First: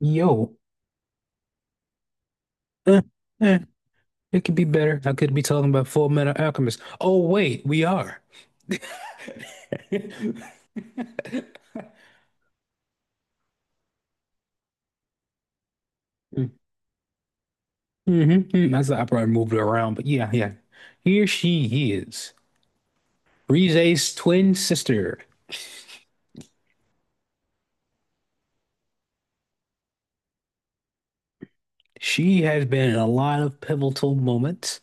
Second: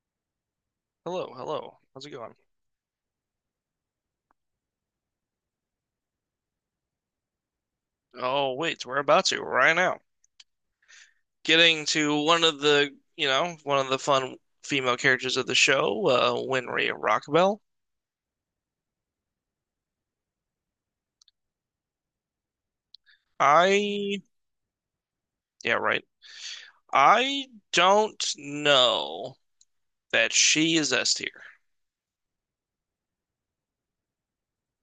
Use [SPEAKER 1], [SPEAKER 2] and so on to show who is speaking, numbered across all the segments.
[SPEAKER 1] Yo,
[SPEAKER 2] Hello, hello. How's it going?
[SPEAKER 1] eh, eh, it could be better. I could be talking about Full Metal Alchemist. Oh, wait, we are.
[SPEAKER 2] Oh, wait, we're about to right now. Getting to one of the fun female characters of the show,
[SPEAKER 1] Mm-hmm,
[SPEAKER 2] Winry Rockabelle.
[SPEAKER 1] mm-hmm. That's I probably moved it around, but yeah, yeah. Here she is, Rize's
[SPEAKER 2] I,
[SPEAKER 1] twin sister.
[SPEAKER 2] yeah, right. I don't know that she is S tier.
[SPEAKER 1] She has been in a lot of pivotal moments.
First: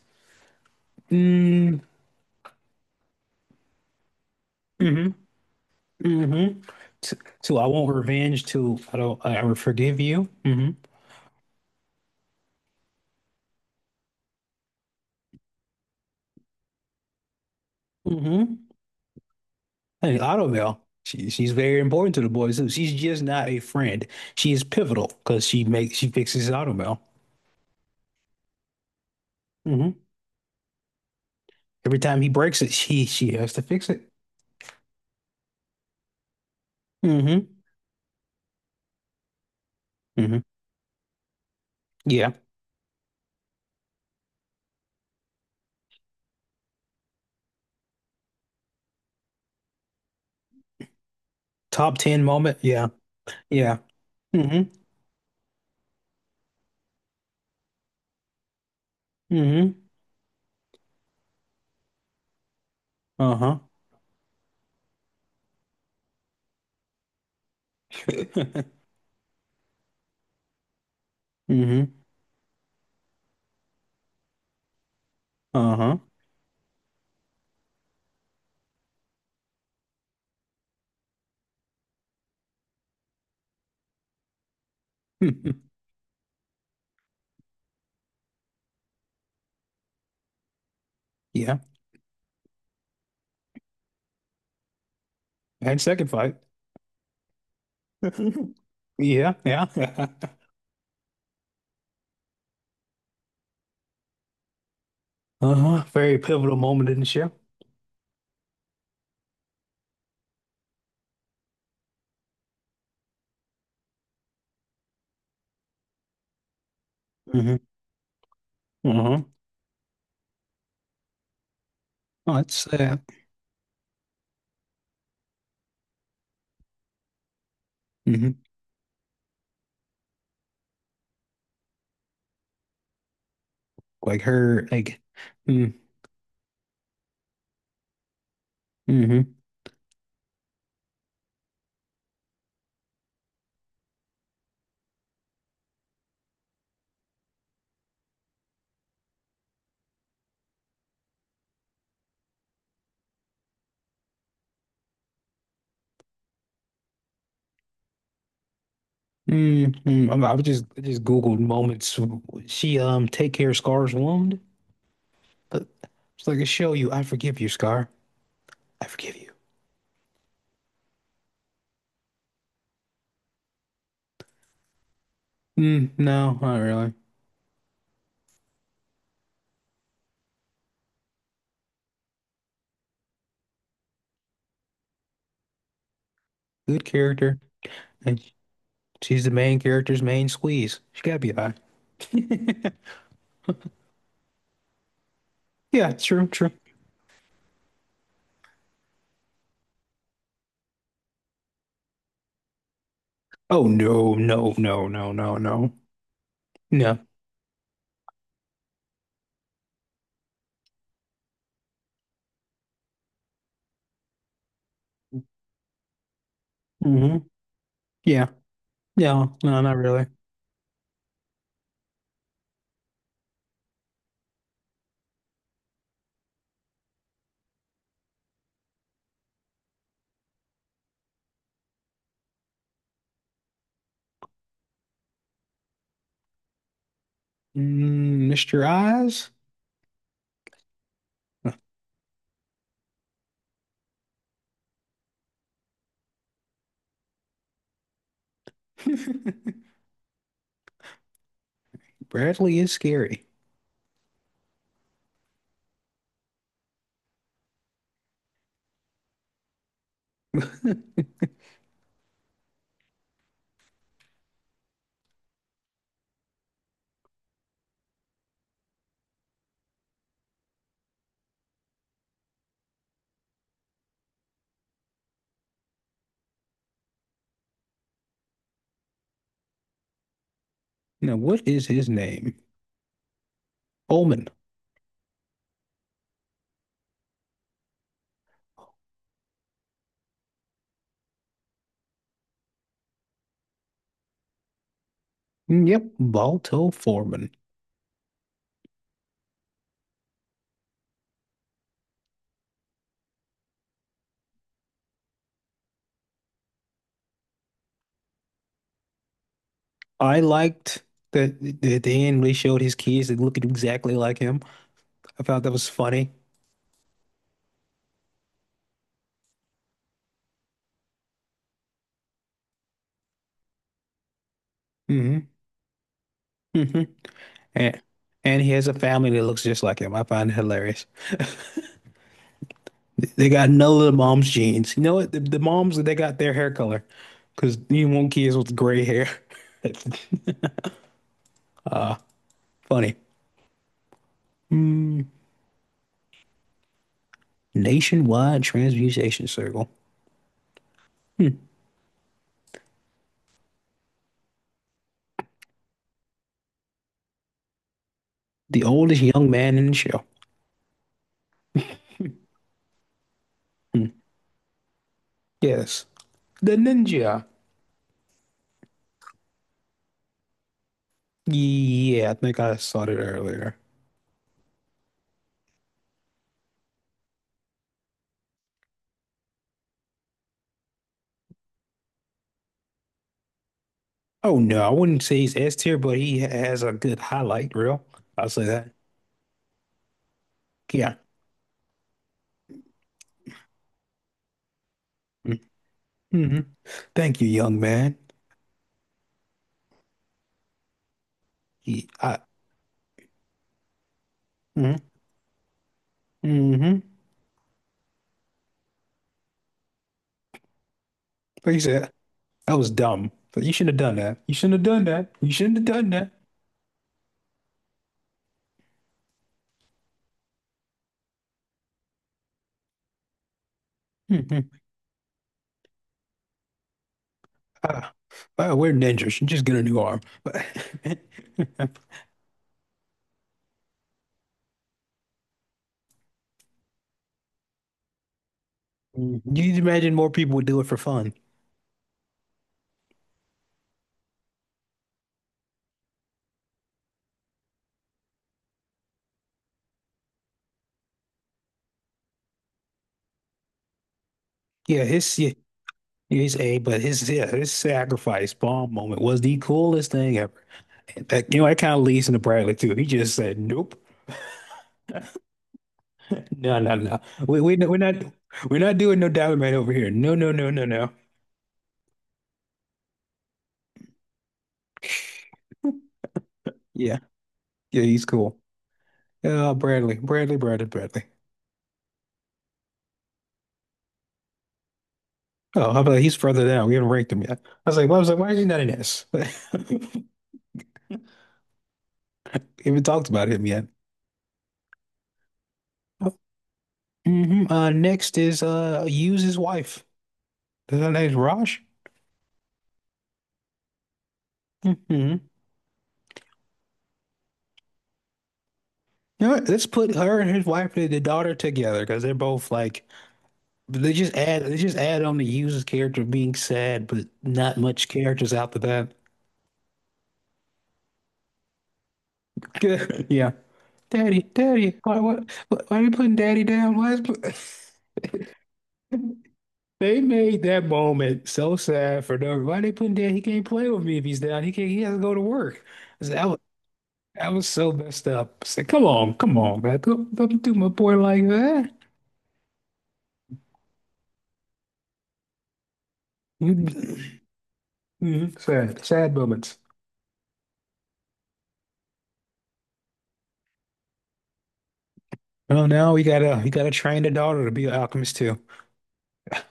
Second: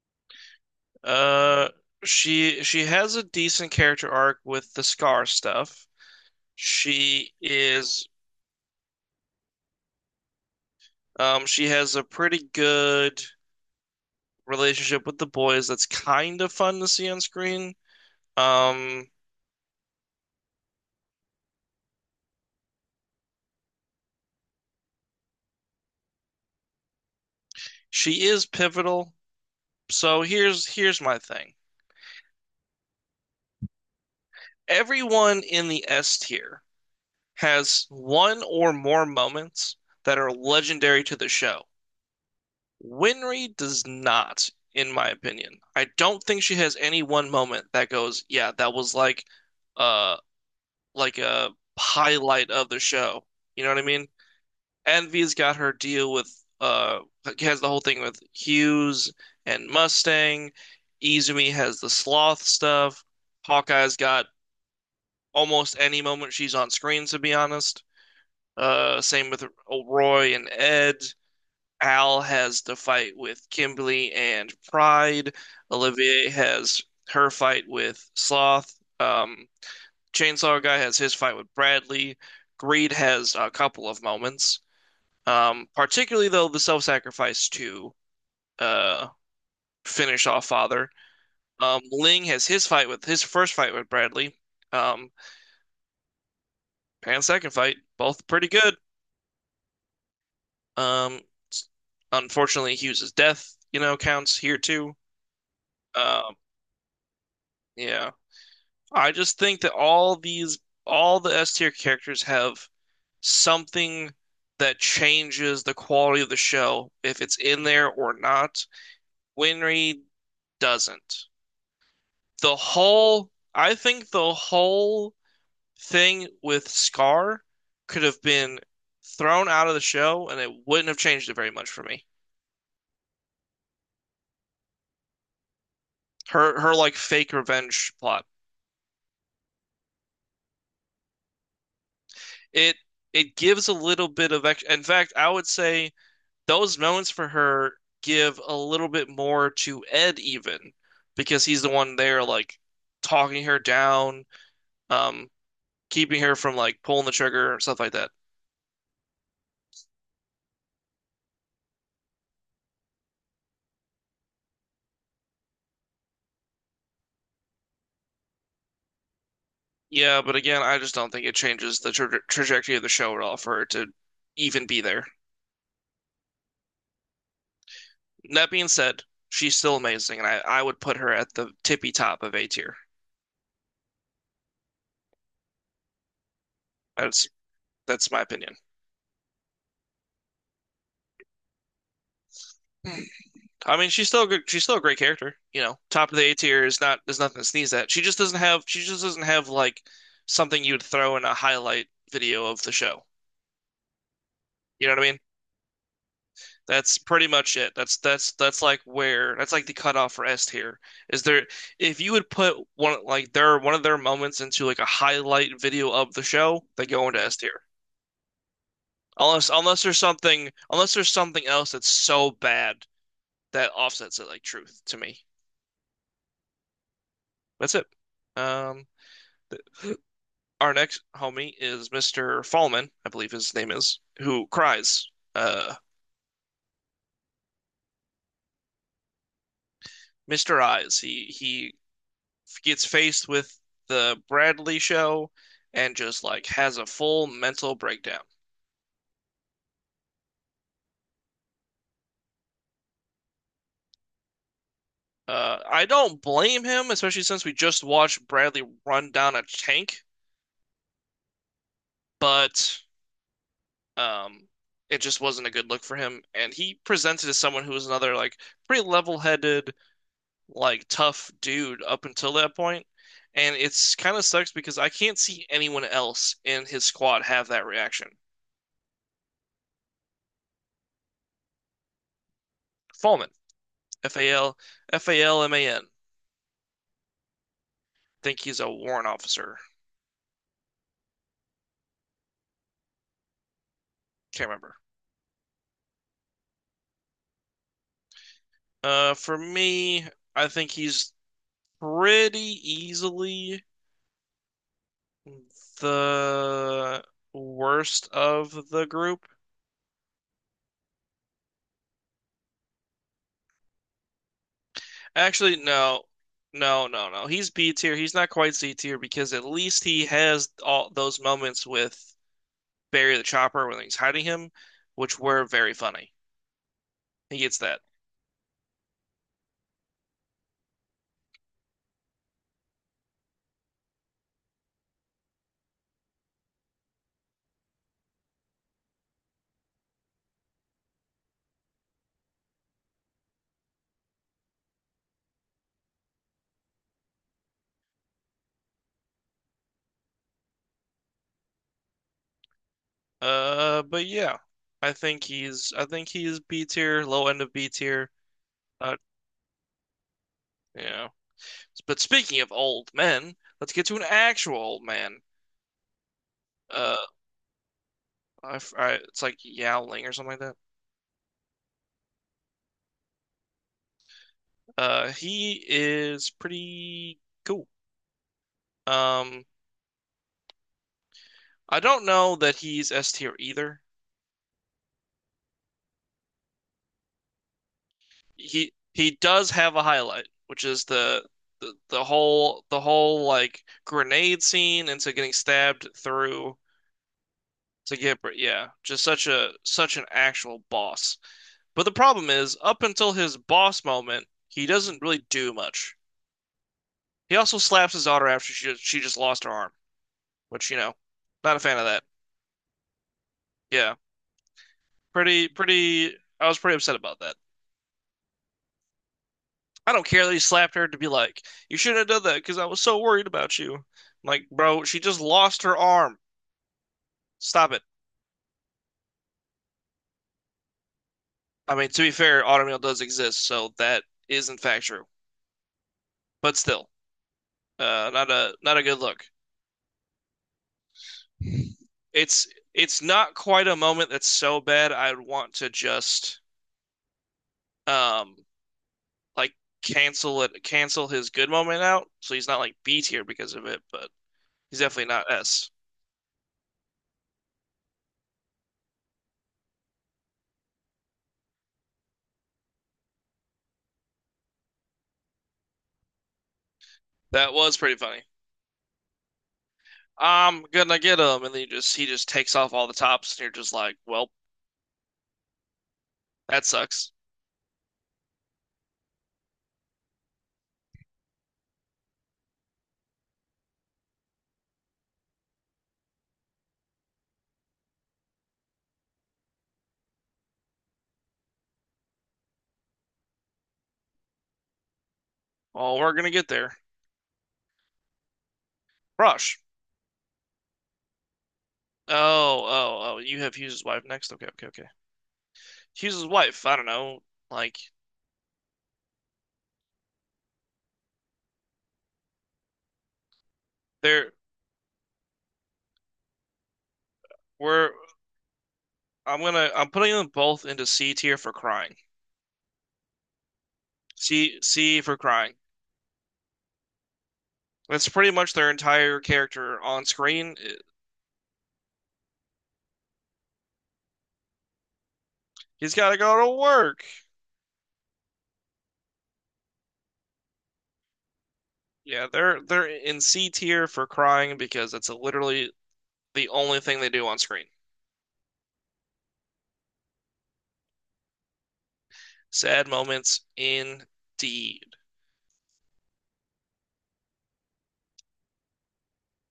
[SPEAKER 2] Uh,
[SPEAKER 1] Mm,
[SPEAKER 2] she has a decent character arc with the
[SPEAKER 1] hmm
[SPEAKER 2] Scar stuff.
[SPEAKER 1] hmm To,
[SPEAKER 2] She
[SPEAKER 1] to I want
[SPEAKER 2] is,
[SPEAKER 1] revenge. To I don't. I will forgive you. Mm-hmm,
[SPEAKER 2] she has a pretty good relationship with the boys that's kind of fun to see on screen.
[SPEAKER 1] mm-hmm.
[SPEAKER 2] Um,
[SPEAKER 1] Hey, Autumn, she's very important to the boys too. She's just not a friend. She is pivotal because she fixes his automail.
[SPEAKER 2] She is pivotal.
[SPEAKER 1] hmm
[SPEAKER 2] So here's my thing.
[SPEAKER 1] Every time he breaks it, she has to fix it.
[SPEAKER 2] Everyone in the S tier
[SPEAKER 1] hmm
[SPEAKER 2] has one or more moments that are
[SPEAKER 1] hmm
[SPEAKER 2] legendary to the show.
[SPEAKER 1] Yeah.
[SPEAKER 2] Winry does not, in my opinion. I don't think she has any one moment that goes, yeah, that was uh like a
[SPEAKER 1] Top 10
[SPEAKER 2] highlight
[SPEAKER 1] moment.
[SPEAKER 2] of the
[SPEAKER 1] Yeah.
[SPEAKER 2] show. You know what
[SPEAKER 1] Yeah.
[SPEAKER 2] I mean?
[SPEAKER 1] hmm
[SPEAKER 2] Envy's got her deal with uh has the whole thing with Hughes and
[SPEAKER 1] hmm
[SPEAKER 2] Mustang. Izumi has the sloth stuff.
[SPEAKER 1] Uh-huh.
[SPEAKER 2] Hawkeye's got almost any moment she's on screen, to be honest. Same with Roy and Ed.
[SPEAKER 1] hmm
[SPEAKER 2] Al has the fight with Kimberly and Pride.
[SPEAKER 1] Uh-huh.
[SPEAKER 2] Olivier has her fight with Sloth. Um, Chainsaw Guy has his fight with Bradley. Greed has a couple of moments. Particularly though the self-sacrifice to uh finish off Father.
[SPEAKER 1] Yeah.
[SPEAKER 2] Ling has his first fight with Bradley. Um,
[SPEAKER 1] And second fight.
[SPEAKER 2] Pan's second fight, both pretty good.
[SPEAKER 1] Yeah. Yeah.
[SPEAKER 2] Um, Unfortunately, Hughes' death counts here too.
[SPEAKER 1] Uh-huh. Very
[SPEAKER 2] Um,
[SPEAKER 1] pivotal moment in the show.
[SPEAKER 2] yeah, I just think that all the S tier characters have something that changes the quality of the show, if it's
[SPEAKER 1] hmm
[SPEAKER 2] in there or not.
[SPEAKER 1] Uh-huh.
[SPEAKER 2] Winry doesn't.
[SPEAKER 1] Oh,
[SPEAKER 2] The
[SPEAKER 1] it's
[SPEAKER 2] whole I think the whole thing with Scar could have
[SPEAKER 1] hmm
[SPEAKER 2] been thrown out of the show and it wouldn't have changed it very much for me.
[SPEAKER 1] Like her, like. Mm-hmm.
[SPEAKER 2] Her like fake revenge plot.
[SPEAKER 1] hmm
[SPEAKER 2] It it gives a little bit of ex in fact, I would say those moments for her give a little bit more to Ed even because he's the one there like talking her down, um keeping her from like pulling the trigger and stuff like that.
[SPEAKER 1] I just Googled moments. She take care Scar's wound. But it's like a show you. I forgive you, Scar. I forgive you.
[SPEAKER 2] Yeah, but again, I just don't think it changes the trajectory of the show at all for her to even be there.
[SPEAKER 1] Mm, no, not really.
[SPEAKER 2] That being said, she's still amazing, and I would put her at the tippy top of A tier.
[SPEAKER 1] Good
[SPEAKER 2] That's
[SPEAKER 1] character,
[SPEAKER 2] that's
[SPEAKER 1] and
[SPEAKER 2] my opinion.
[SPEAKER 1] she's the main character's main squeeze. She gotta be high.
[SPEAKER 2] I mean, she's still good, she's still a great character. You know,
[SPEAKER 1] Yeah,
[SPEAKER 2] top of the
[SPEAKER 1] true,
[SPEAKER 2] A
[SPEAKER 1] true.
[SPEAKER 2] tier is nothing to sneeze at. She just doesn't have like something you'd throw in a highlight video of the show.
[SPEAKER 1] Oh no, no, no,
[SPEAKER 2] You know what
[SPEAKER 1] no,
[SPEAKER 2] I mean?
[SPEAKER 1] no, no.
[SPEAKER 2] That's
[SPEAKER 1] No.
[SPEAKER 2] pretty much it. That's like the cutoff for S tier. Is there If you would put one of their moments into like a highlight video of the show, they go
[SPEAKER 1] hmm
[SPEAKER 2] into S tier.
[SPEAKER 1] Yeah. No,
[SPEAKER 2] Unless
[SPEAKER 1] no, not
[SPEAKER 2] unless there's
[SPEAKER 1] really.
[SPEAKER 2] something unless there's something else that's so bad that offsets it like truth to me. That's it. Um, th- our next homie is Mr. Fallman, I believe his name is, who cries.
[SPEAKER 1] Mm, Mr. Eyes?
[SPEAKER 2] Mr. Eyes. He gets faced with the Bradley show and just like has a full mental breakdown.
[SPEAKER 1] Bradley is scary.
[SPEAKER 2] I don't blame him, especially since we just watched Bradley run down a tank, but um, it just wasn't a good look for him. And he presented as someone who was another like pretty level-headed, like tough dude up until that point. And it's kind of sucks because I can't see anyone else in his squad have that reaction.
[SPEAKER 1] Now, what is his name?
[SPEAKER 2] Fallman, F
[SPEAKER 1] Omen.
[SPEAKER 2] A L F A L M A N. Think he's a warrant officer. Can't remember.
[SPEAKER 1] Yep, Balto Foreman.
[SPEAKER 2] For me, I think he's pretty easily the worst of the group.
[SPEAKER 1] I liked that Dan really showed his kids that looked exactly like him. I thought that
[SPEAKER 2] Actually,
[SPEAKER 1] was
[SPEAKER 2] no.
[SPEAKER 1] funny.
[SPEAKER 2] No, no, no. He's B tier. He's not quite C tier because at least he has all those moments with Barry the Chopper when he's hiding him, which
[SPEAKER 1] hmm
[SPEAKER 2] were very funny.
[SPEAKER 1] hmm
[SPEAKER 2] He gets that.
[SPEAKER 1] And he has a family that looks just like him. I find it hilarious. They got none of the mom's genes. You know what? The moms they got their hair color because you want kids with gray hair. Uh, Funny. Mm. Nationwide Transmutation Circle. Hmm.
[SPEAKER 2] But yeah, I think he's B tier, low end of B tier.
[SPEAKER 1] The
[SPEAKER 2] Uh,
[SPEAKER 1] oldest young man in the show.
[SPEAKER 2] yeah. But speaking of old men, let's get
[SPEAKER 1] Hmm.
[SPEAKER 2] to an actual old man.
[SPEAKER 1] Yes, the
[SPEAKER 2] Uh,
[SPEAKER 1] ninja.
[SPEAKER 2] it's like Yowling or something like that.
[SPEAKER 1] Yeah, I think I saw that earlier.
[SPEAKER 2] He is pretty cool. Um, I don't know that he's S tier either.
[SPEAKER 1] Oh no, I wouldn't say he's S tier, but he has a good highlight reel. I'll say that.
[SPEAKER 2] He does have a highlight, which is
[SPEAKER 1] Yeah.
[SPEAKER 2] the whole like grenade scene into getting
[SPEAKER 1] mm
[SPEAKER 2] stabbed
[SPEAKER 1] hmm
[SPEAKER 2] through
[SPEAKER 1] Thank you, young man.
[SPEAKER 2] yeah, just such an actual boss. But
[SPEAKER 1] He,
[SPEAKER 2] the
[SPEAKER 1] I,
[SPEAKER 2] problem is, up until his boss moment, he
[SPEAKER 1] mm-hmm,
[SPEAKER 2] doesn't really do much.
[SPEAKER 1] mm-hmm.
[SPEAKER 2] He also slaps his daughter after she just lost her arm, which, you know,
[SPEAKER 1] Like
[SPEAKER 2] not
[SPEAKER 1] you
[SPEAKER 2] a fan of
[SPEAKER 1] said,
[SPEAKER 2] that.
[SPEAKER 1] that was dumb. But you shouldn't have done
[SPEAKER 2] Yeah.
[SPEAKER 1] that. You shouldn't have done that. You
[SPEAKER 2] Pretty
[SPEAKER 1] shouldn't have done that.
[SPEAKER 2] pretty I was pretty upset about that. I don't care that he slapped her to be like, you shouldn't have done that because I was so worried about you. I'm
[SPEAKER 1] hmm
[SPEAKER 2] like, bro, she just lost her arm. Stop it.
[SPEAKER 1] Ah, well, we're ninjas. You just get a new arm.
[SPEAKER 2] I mean, to be fair, automail does exist, so that is in fact true. But still, not a good look.
[SPEAKER 1] But you imagine more people would do it for fun.
[SPEAKER 2] It's it's not quite a moment that's so bad I'd want to just um like cancel it, cancel his good moment out, so he's not like B tier because of it, but he's
[SPEAKER 1] Yeah,
[SPEAKER 2] definitely
[SPEAKER 1] his yeah,
[SPEAKER 2] not S.
[SPEAKER 1] He's a his sacrifice bomb moment was the coolest thing ever. And that, you know, that kind of leads into Bradley too. He just said, "Nope, no, no, no. We
[SPEAKER 2] That
[SPEAKER 1] we we're
[SPEAKER 2] was pretty
[SPEAKER 1] not
[SPEAKER 2] funny.
[SPEAKER 1] doing no Diamond Man over here. No, no, no,
[SPEAKER 2] I'm
[SPEAKER 1] no, no."
[SPEAKER 2] gonna get him, and then he just takes off all the tops, and you're just like, well, that
[SPEAKER 1] Yeah,
[SPEAKER 2] sucks.
[SPEAKER 1] yeah, he's cool. Bradley, Bradley, Bradley, Bradley. Oh, how about he's further down? We haven't ranked him yet. I was like, well, I was like, why is he not in this? We haven't talked about him yet.
[SPEAKER 2] Oh, we're gonna get there.
[SPEAKER 1] Next is use his
[SPEAKER 2] Rush.
[SPEAKER 1] wife. Is that name Raj?
[SPEAKER 2] Oh, oh, oh, you have Hughes' wife next. Okay, okay, okay.
[SPEAKER 1] Hmm.
[SPEAKER 2] Hughes' wife. I don't know. Like
[SPEAKER 1] You know what? Let's put her and his wife and the daughter together because they're both like
[SPEAKER 2] they're
[SPEAKER 1] they just add on the user's character being sad, but not much
[SPEAKER 2] we're
[SPEAKER 1] characters after that.
[SPEAKER 2] I'm gonna I'm putting them both into C tier for crying.
[SPEAKER 1] Yeah, Daddy,
[SPEAKER 2] C
[SPEAKER 1] Daddy, why
[SPEAKER 2] C for
[SPEAKER 1] what
[SPEAKER 2] crying.
[SPEAKER 1] why are you putting Daddy down? Why is
[SPEAKER 2] That's pretty much their entire character
[SPEAKER 1] they
[SPEAKER 2] on
[SPEAKER 1] made
[SPEAKER 2] screen.
[SPEAKER 1] that moment so sad for no why they putting Daddy? He can't play with me if he's down. He can't. He has to go to work.
[SPEAKER 2] He's
[SPEAKER 1] I
[SPEAKER 2] got
[SPEAKER 1] said,
[SPEAKER 2] to
[SPEAKER 1] I was,
[SPEAKER 2] go to work.
[SPEAKER 1] I was so messed up. I said, come on, come on, man, don't do my boy like that.
[SPEAKER 2] Yeah, they're in C tier for crying because that's literally the only thing they do on screen.
[SPEAKER 1] Mhm. Sad, sad moments.
[SPEAKER 2] Sad moments indeed.
[SPEAKER 1] Oh no, we gotta train the daughter to be an alchemist too. I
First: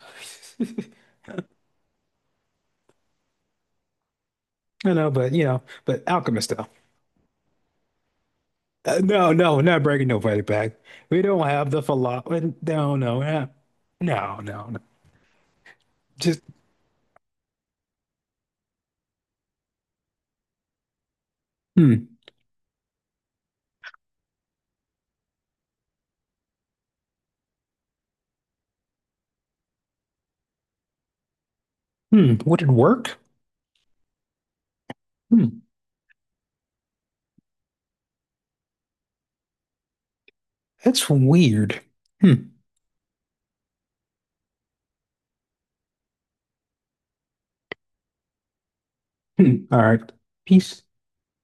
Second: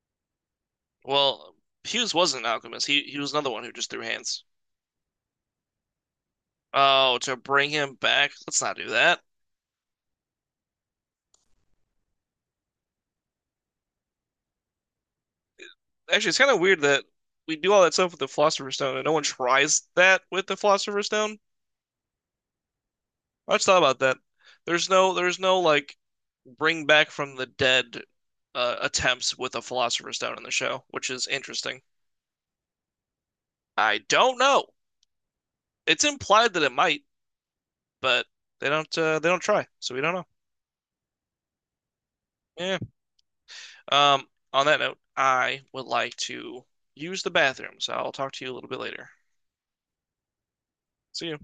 [SPEAKER 2] Well, Hughes wasn't an alchemist. He was another one who just threw hands.
[SPEAKER 1] know, but you know, but alchemist though.
[SPEAKER 2] Oh, to bring him back? Let's not do that.
[SPEAKER 1] No, no, we're not breaking nobody back. We don't have the philosophy. No, no, we no, no, no.
[SPEAKER 2] Actually, it's
[SPEAKER 1] Just
[SPEAKER 2] kind of weird that we do all that stuff with the Philosopher's Stone and no one tries that with the Philosopher's Stone.
[SPEAKER 1] hmm,
[SPEAKER 2] I just thought about that. There's no like bring back from the dead attempts with a Philosopher's Stone in the show, which is interesting.
[SPEAKER 1] hmm. Would it work?
[SPEAKER 2] I don't know.
[SPEAKER 1] Hmm.
[SPEAKER 2] It's implied that it might, but they don't try, so we don't know.
[SPEAKER 1] That's weird. Hmm.
[SPEAKER 2] Yeah. Um, on that note, I would like to use the bathroom, so I'll talk to you a little bit later.
[SPEAKER 1] Hmm. All right. Peace.
[SPEAKER 2] See you.